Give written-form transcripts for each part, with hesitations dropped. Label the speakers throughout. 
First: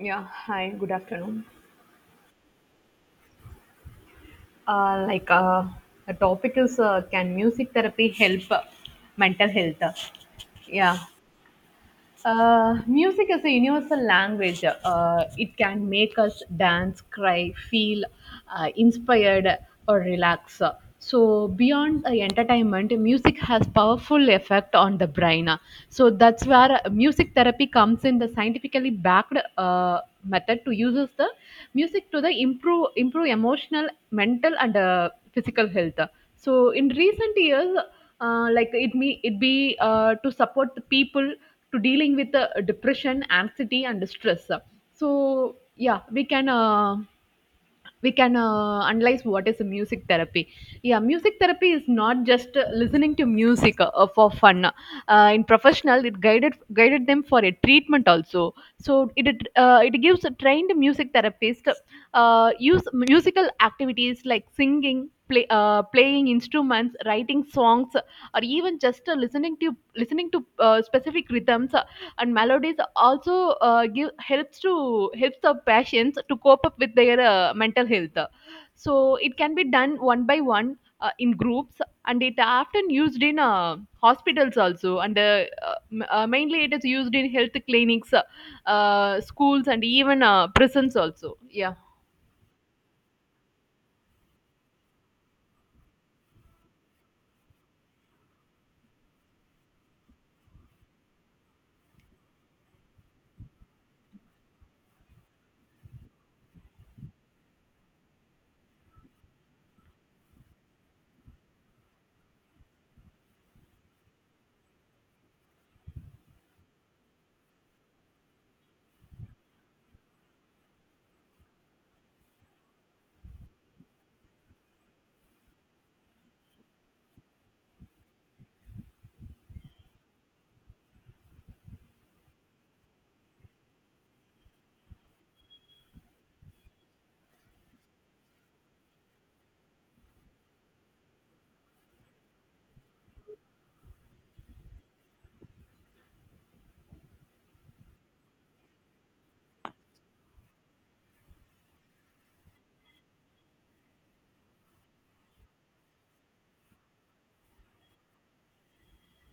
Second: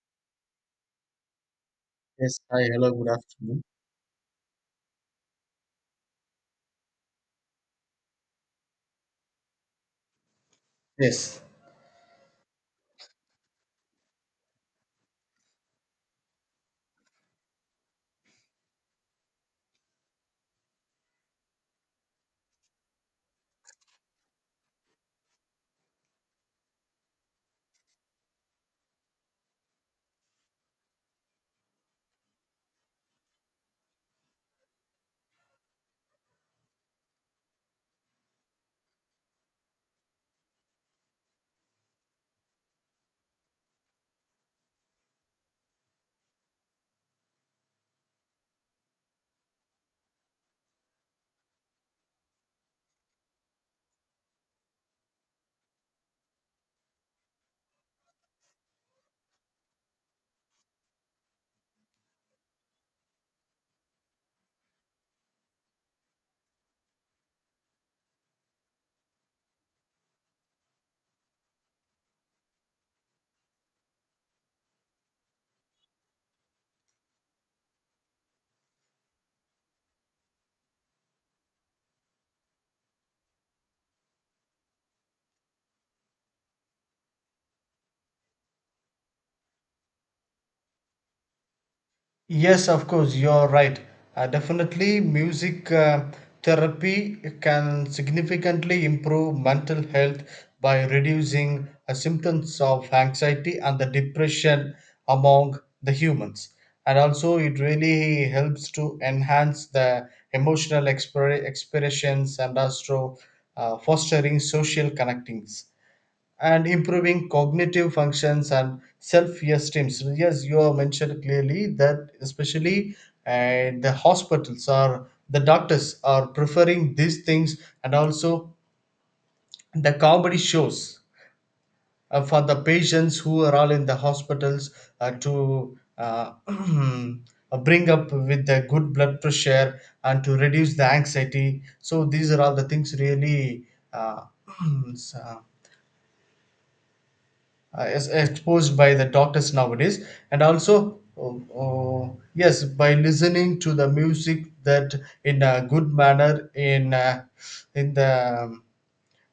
Speaker 1: Yeah, hi, good afternoon.
Speaker 2: Yes, hi, hello, good afternoon.
Speaker 1: Uh, like, uh, the topic is can music therapy help mental health? Yeah.
Speaker 2: Yes.
Speaker 1: Music is a universal language. It can make us dance, cry, feel inspired, or relax. So beyond entertainment, music has powerful effect on the brain. So that's where music therapy comes in. The scientifically backed method to uses the music to the improve emotional, mental, and physical health. So in recent years, like it me it be to support the people to dealing with depression anxiety and stress. So yeah, we can analyze what is a music therapy. Yeah, music therapy is not just listening to music for fun. In professional it guided them for a treatment also. So it it gives a trained music therapist use musical activities like singing, playing instruments, writing songs, or even just listening to specific rhythms and melodies also. Give helps to helps the patients to cope up with their mental health. So it can be done one by one, in groups, and it often used in hospitals also, and mainly it is used in health clinics, schools, and even prisons also. Yeah.
Speaker 2: Yes, of course, you're right. Definitely, music therapy can significantly improve mental health by reducing symptoms of anxiety and the depression among the humans. And also, it really helps to enhance the expressions and also fostering social connectings, and improving cognitive functions and self-esteem. So yes, you have mentioned clearly that, especially the hospitals or the doctors are preferring these things, and also the comedy shows for the patients who are all in the hospitals, to bring up with the good blood pressure and to reduce the anxiety. So these are all the things really uh, s- uh, is exposed by the doctors nowadays. And also, yes, by listening to the music, that in a good manner in the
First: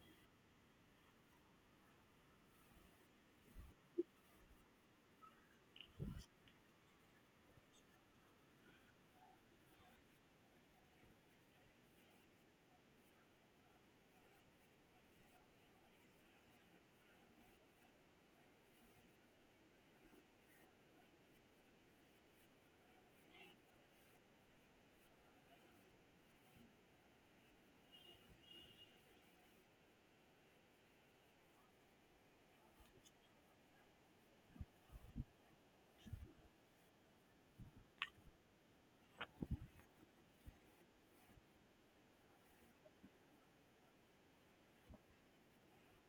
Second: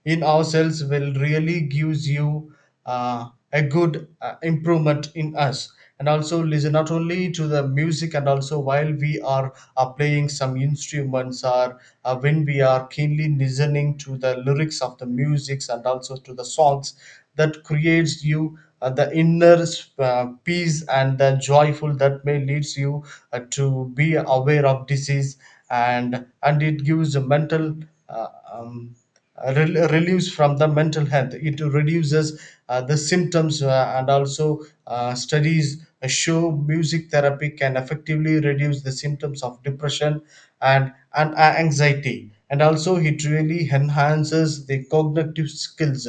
Speaker 2: in ourselves, will really gives you uh, a good improvement in us. And also, listen not only to the music, and also while we are playing some instruments, or when we are keenly listening to the lyrics of the musics and also to the songs, that creates you the inner peace and the joyful, that may leads you to be aware of disease. And it gives a mental uh, um, relieves from the mental health. It reduces the symptoms, and also studies show music therapy can effectively reduce the symptoms of depression and anxiety. And also, it really enhances the cognitive skills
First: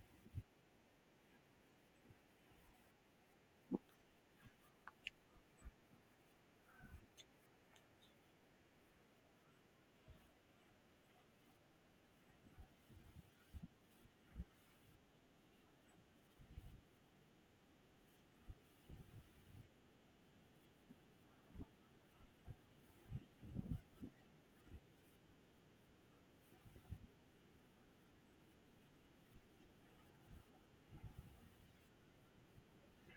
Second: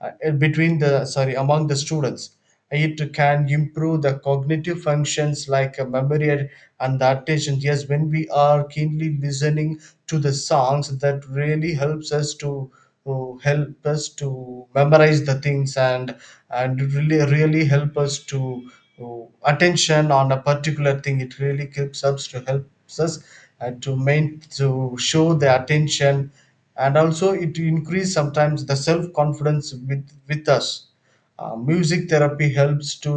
Speaker 2: uh, between the sorry among the students. It can improve the cognitive functions like memory and the attention. Yes, when we are keenly listening to the songs, that really helps us to help us to memorize the things, and really really help us to attention on a particular thing. It really helps us, and to main to show the attention. And also it increase sometimes the self confidence with us. Music therapy helps to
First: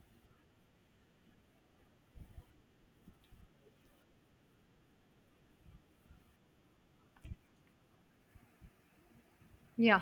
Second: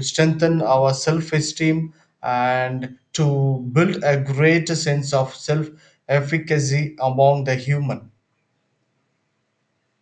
Speaker 2: strengthen our self esteem, and to build a greater sense of self efficacy among the human.
Speaker 1: Yeah,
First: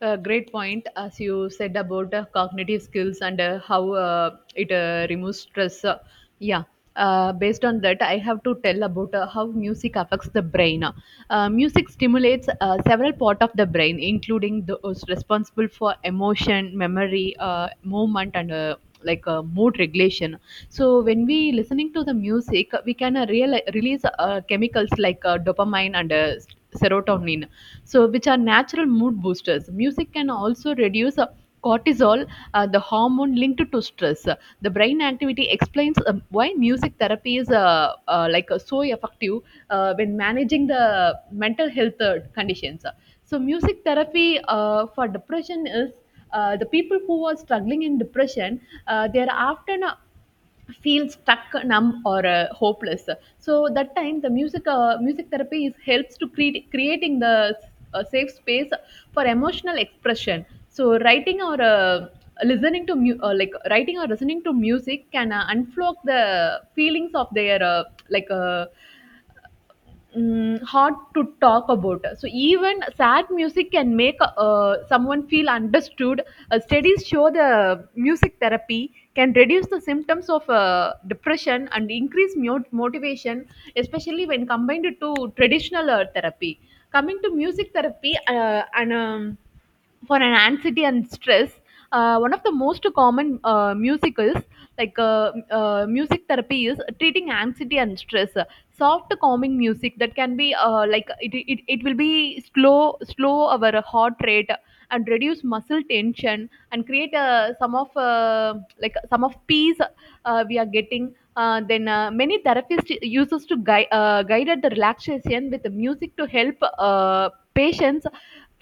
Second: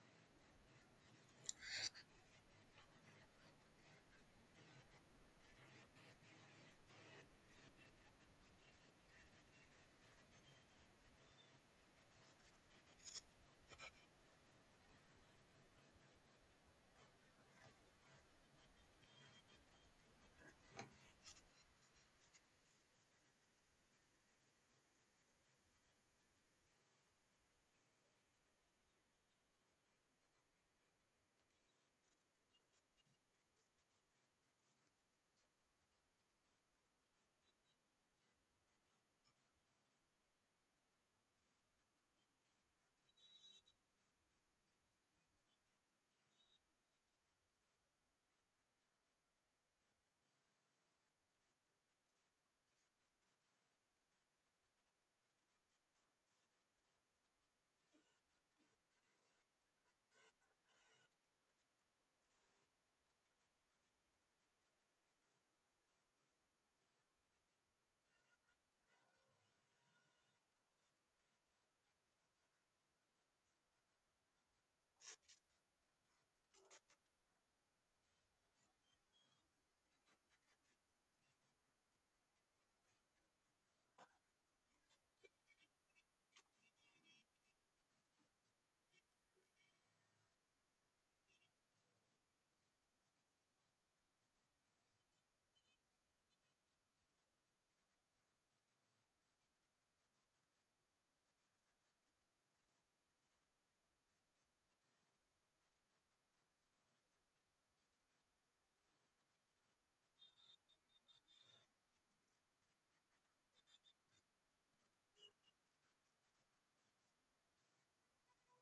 Speaker 1: a great point as you said about cognitive skills and how it removes stress. Yeah, based on that, I have to tell about how music affects the brain. Music stimulates several part of the brain, including those responsible for emotion, memory, movement, and mood regulation. So when we listening to the music we can release chemicals like dopamine and serotonin, so which are natural mood boosters. Music can also reduce cortisol, the hormone linked to stress. The brain activity explains why music therapy is so effective when managing the mental health conditions. So music therapy for depression is, the people who are struggling in depression, they are often feel stuck numb or hopeless. So that time the music therapy is helps to create creating the safe space for emotional expression. So writing or listening to mu- like writing or listening to music can unblock the feelings of their like uh, hard to talk about. So even sad music can make someone feel understood. Studies show the music therapy can reduce the symptoms of depression and increase motivation, especially when combined to traditional therapy. Coming to music therapy, and for an anxiety and stress, one of the most common musicals, music therapy is treating anxiety and stress. Soft calming music that can be it will be slow our heart rate and reduce muscle tension and create some of peace we are getting. Then Many therapists uses to guided the relaxation with the music to help patients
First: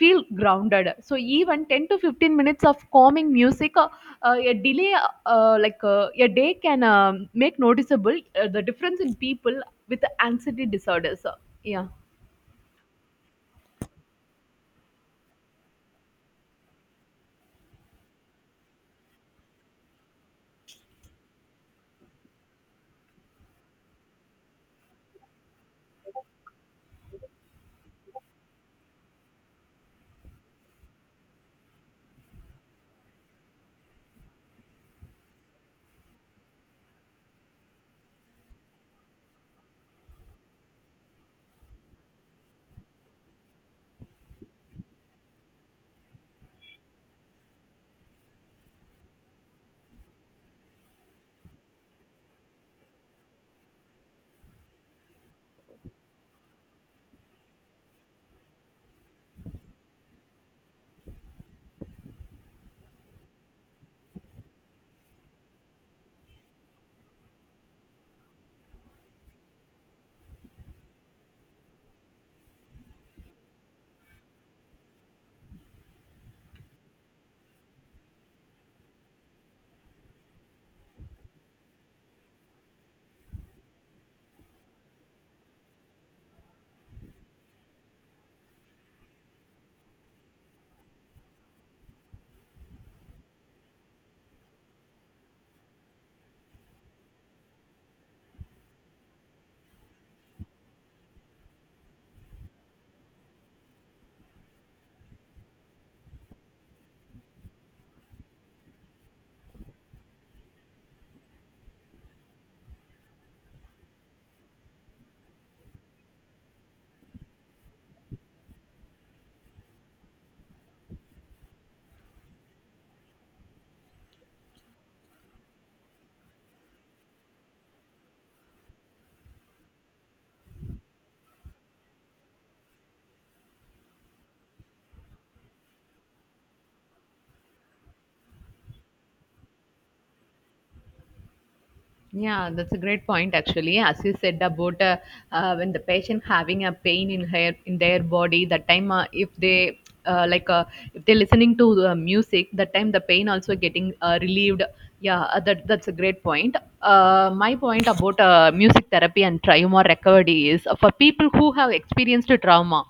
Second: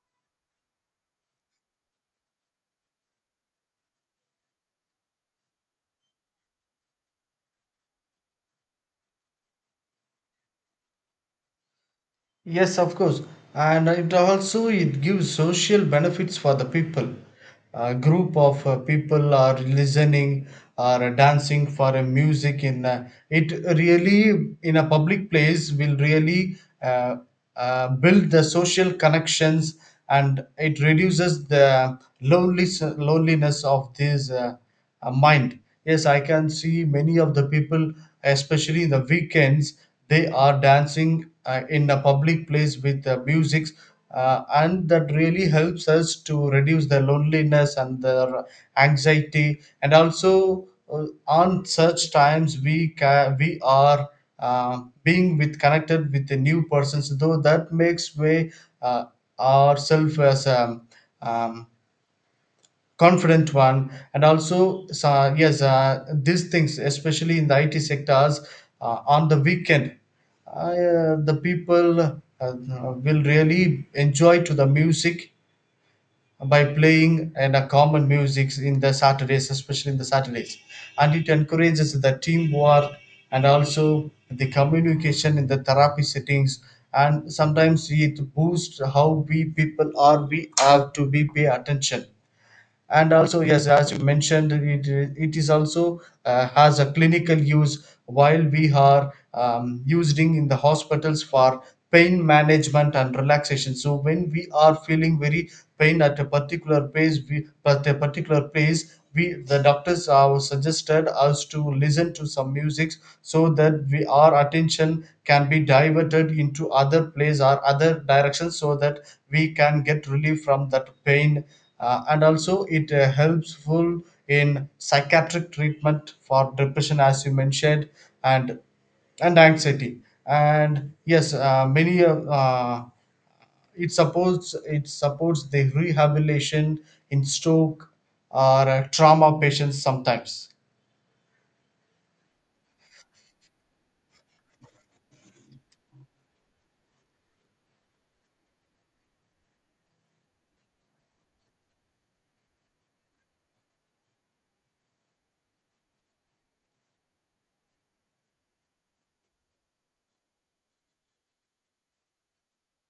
Speaker 1: feel grounded. So even 10 to 15 minutes of calming music a delay a day can make noticeable the difference in people with anxiety disorders. Yeah.
Speaker 2: Yes, of course, and it also it gives social benefits for the people. A group of people are listening or dancing for a music in a, it really in a public place, will really uh, build the social connections, and it reduces the lonely loneliness of this mind. Yes, I can see many of the people, especially in the weekends, they are dancing in a public place with music, and that really helps us to reduce the loneliness and the anxiety. And also on such times we are being with connected with the new persons, though that makes way uh, ourselves as um, confident one. And also, so, yes, these things especially in the IT sectors, on the weekend, the people will really enjoy to the music by playing, and common musics in the Saturdays, especially in the Saturdays. And it encourages the teamwork and also the communication in the therapy settings. And sometimes it boosts how we people are we have to be pay attention. And also, yes, as you mentioned it, it is also has a clinical use while we are using in the hospitals for pain management and relaxation. So when we are feeling very pain at a particular place we at a particular place, we the doctors are suggested us to listen to some music, so that we our attention can be diverted into other place or other directions, so that we can get relief from that pain. And also it helpful in psychiatric treatment for depression, as you mentioned, and and anxiety. And yes, many it supports the rehabilitation in stroke or trauma patients sometimes.
Speaker 1: Yeah, that's a great point actually. As you said about when the patient having a pain in her in their body, that time uh, like uh, if they're listening to music, that time the pain also getting relieved. Yeah, that that's a great point. My point about music therapy and trauma recovery is, for people who have experienced trauma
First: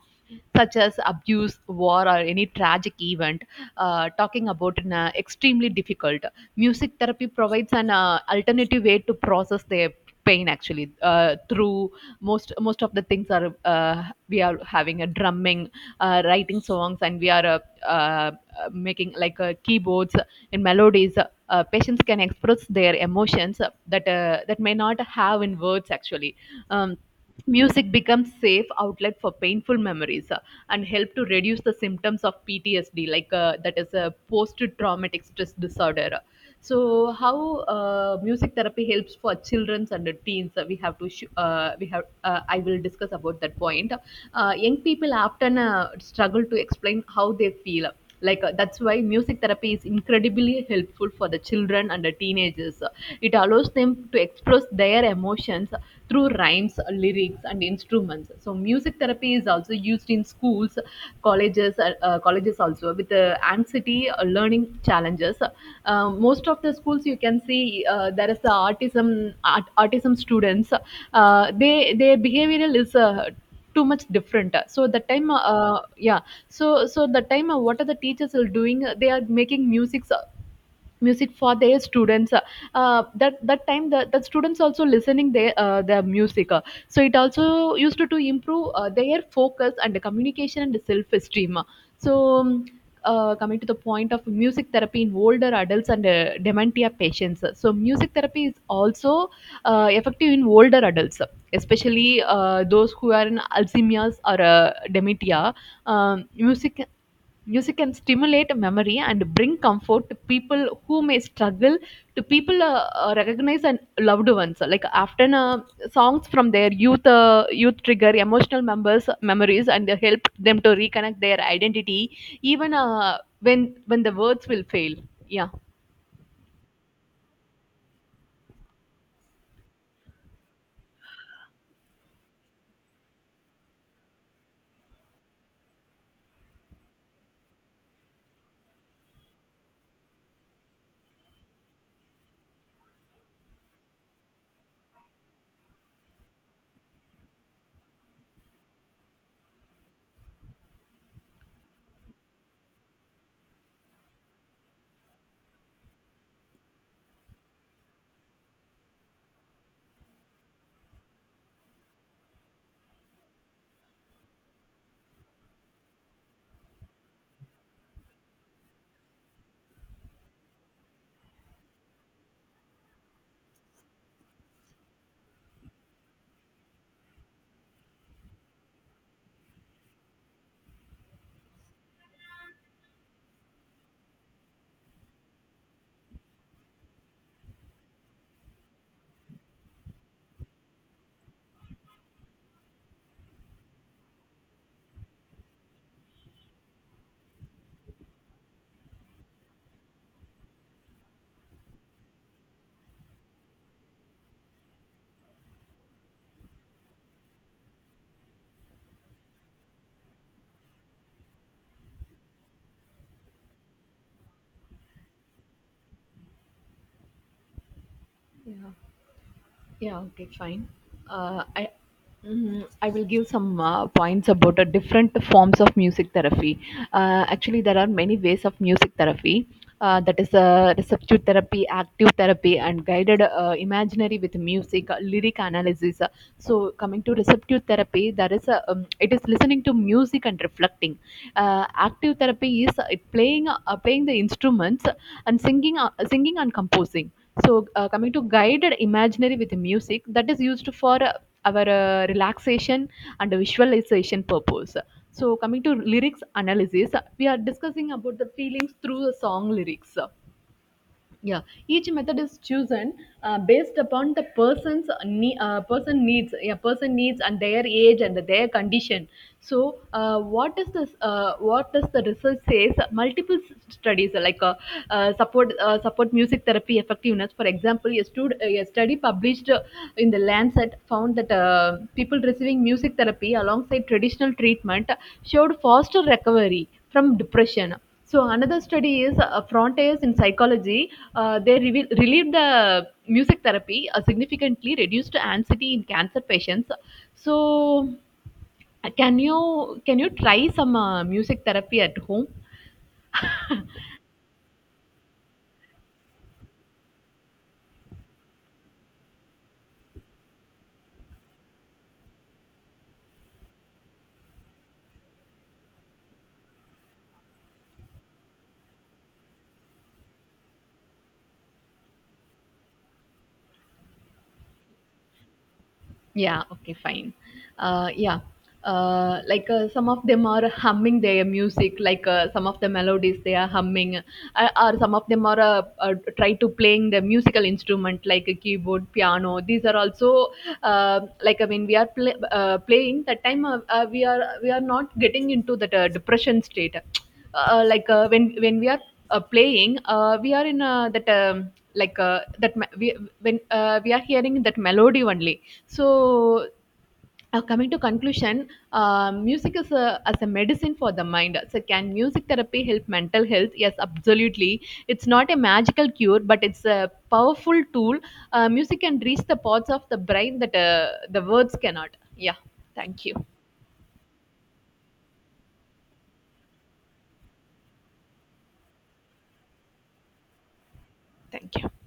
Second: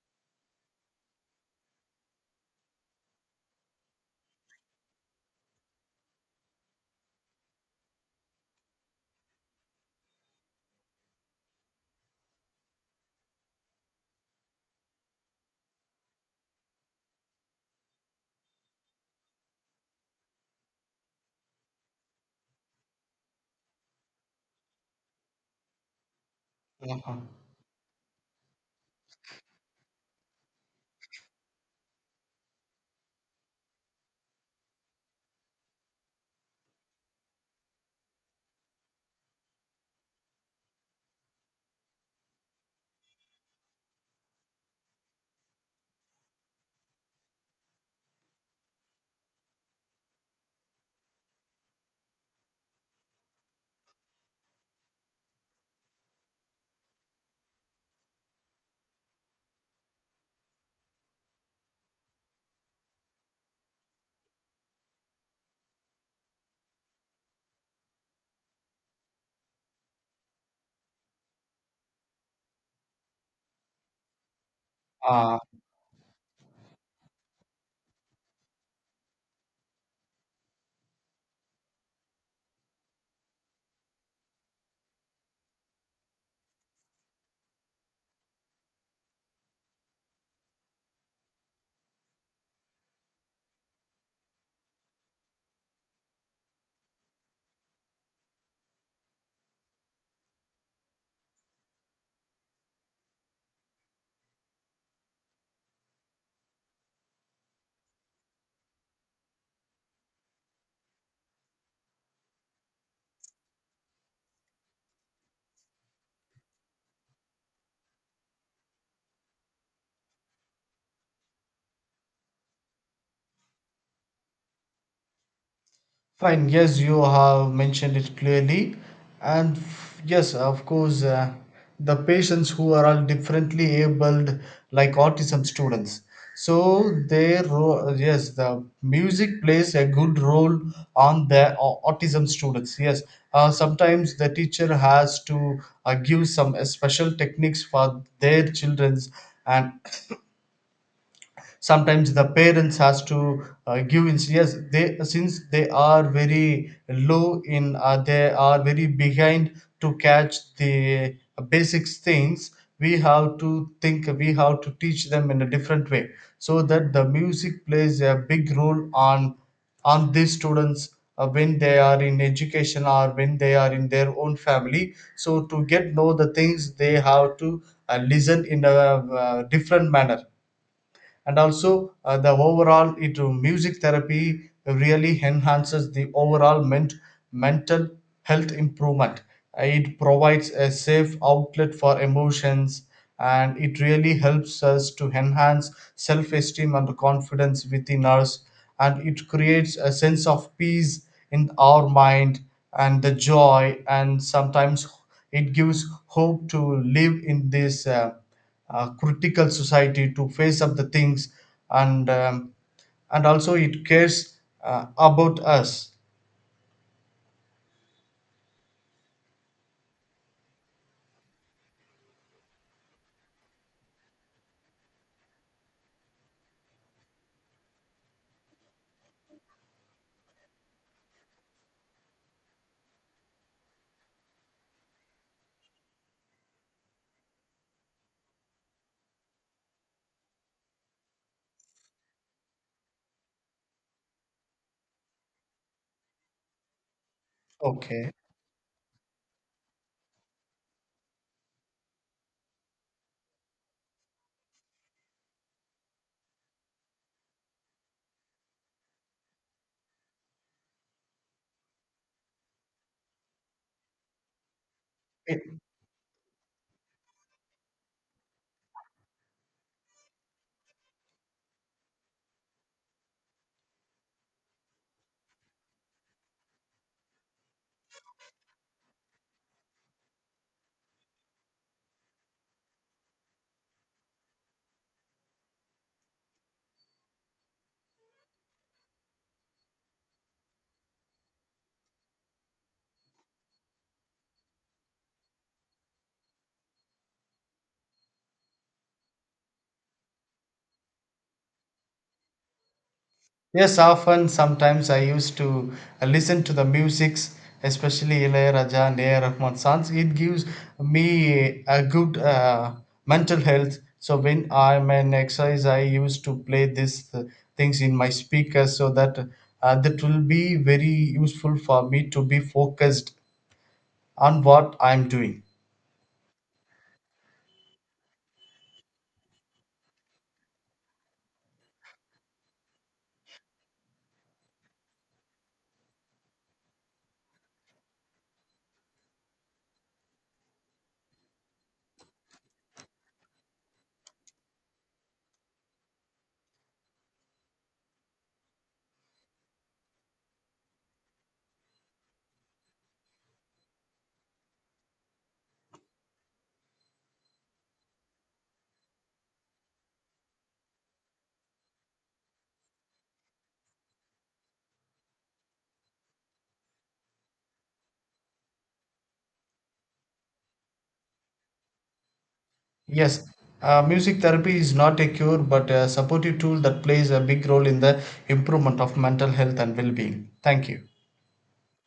Speaker 1: such as abuse, war, or any tragic event, talking about an extremely difficult. Music therapy provides an alternative way to process their pain actually. Through most of the things are, we are having a drumming, writing songs, and we are uh, making like keyboards and melodies. Patients can express their emotions that may not have in words actually. um,
Speaker 2: Uh
Speaker 1: Music becomes safe outlet for painful memories, and help to reduce the symptoms of PTSD, that is a post-traumatic stress disorder. So, how music therapy helps for children and teens, we have I will discuss about that point. Young people often struggle to explain how they feel, that's why music therapy is incredibly helpful for the children and the teenagers. It allows them to express their emotions through rhymes, lyrics, and instruments. So music therapy is also used in schools, colleges, colleges also, with anxiety, learning challenges. Most of the schools you can see there is the autism students. They their behavioral is too much different. So the time,
Speaker 2: huh.
Speaker 1: yeah. So so the time what are the teachers are doing, they are making music for their students. That that time the students also listening their music. So it also used to improve their focus and the communication and the self-esteem. So coming to the point of music therapy in older adults and dementia patients. So, music therapy is also effective in older adults, especially those who are in Alzheimer's or dementia. Um, music Music can stimulate memory and bring comfort to people who may struggle, to people recognize and loved ones. So, like often, songs from their youth trigger emotional members memories and they help them to reconnect their identity, even when the words will fail. Yeah.
Speaker 2: Fine, yes, you have mentioned it clearly. Yes, of course, the patients who are all differently abled, like autism students. Yes, the music plays a good role on the autism students. Yes, sometimes the teacher has to give some special techniques for their childrens, and sometimes the parents has to yes, they since they are very low in they are very behind to catch the basics things, we have to think, we have to teach them in a different way, so that the music plays a big role on these students when they are in education or when they are in their own family. So to get know the things, they have to listen in a different manner. And also the overall it music therapy really enhances the overall mental health improvement. It provides a safe outlet for emotions, and it really helps us to enhance self-esteem and confidence within us, and it creates a sense of peace in our mind and the joy. And sometimes it gives hope to live in this critical society to face up the things. And and also it cares about us.
Speaker 1: Yeah. Yeah, okay, fine. Uh, I I will give some points about the different forms of music therapy. Actually, there are many ways of music therapy. That is receptive therapy, active therapy, and guided imaginary with music, lyric analysis. So, coming to receptive therapy, there is a, it is listening to music and reflecting. Active therapy is playing the instruments and singing and composing. So,
Speaker 2: Okay.
Speaker 1: coming to guided imaginary with music, that is used for our relaxation and visualization purpose. So, coming to lyrics analysis, we are discussing about the feelings through the song lyrics. Yeah, each method is chosen based upon the
Speaker 2: It-
Speaker 1: person needs. Yeah, person needs and their age and their condition. So what is this what does the research says. Multiple studies support music therapy effectiveness. For example, a study published in the Lancet found that people receiving music therapy alongside traditional treatment showed faster recovery from depression. So another study is frontiers in psychology. Relieved the music therapy significantly reduced anxiety in cancer patients. So can you try some music therapy at home?
Speaker 2: yes, often sometimes I used to listen to the musics, especially Ilayaraja and ar rahman songs. It gives me a good mental health. So when I'm an exercise, I used to play these things in my speaker, so that that will be very useful for me to be focused on what I'm doing.
Speaker 1: Yeah, okay, fine. Uh, yeah, like some of them are humming their music, like some of the melodies they are humming, or some of them are try to playing the musical instrument like a keyboard, piano. These are also like I mean, we are playing that time. We are we are not getting into that depression state when we are playing we are in we, when we are hearing that melody only. So coming to conclusion, music is a, as a medicine for the mind. So can music therapy help mental health? Yes, absolutely. It's not a magical cure, but it's a powerful tool. Music can reach the parts of the brain that the words cannot. Yeah, thank you.
Speaker 2: Yes, music therapy is not a cure but a supportive tool that plays a big role in the improvement of mental health and well being. Thank you.
Speaker 1: Thank you.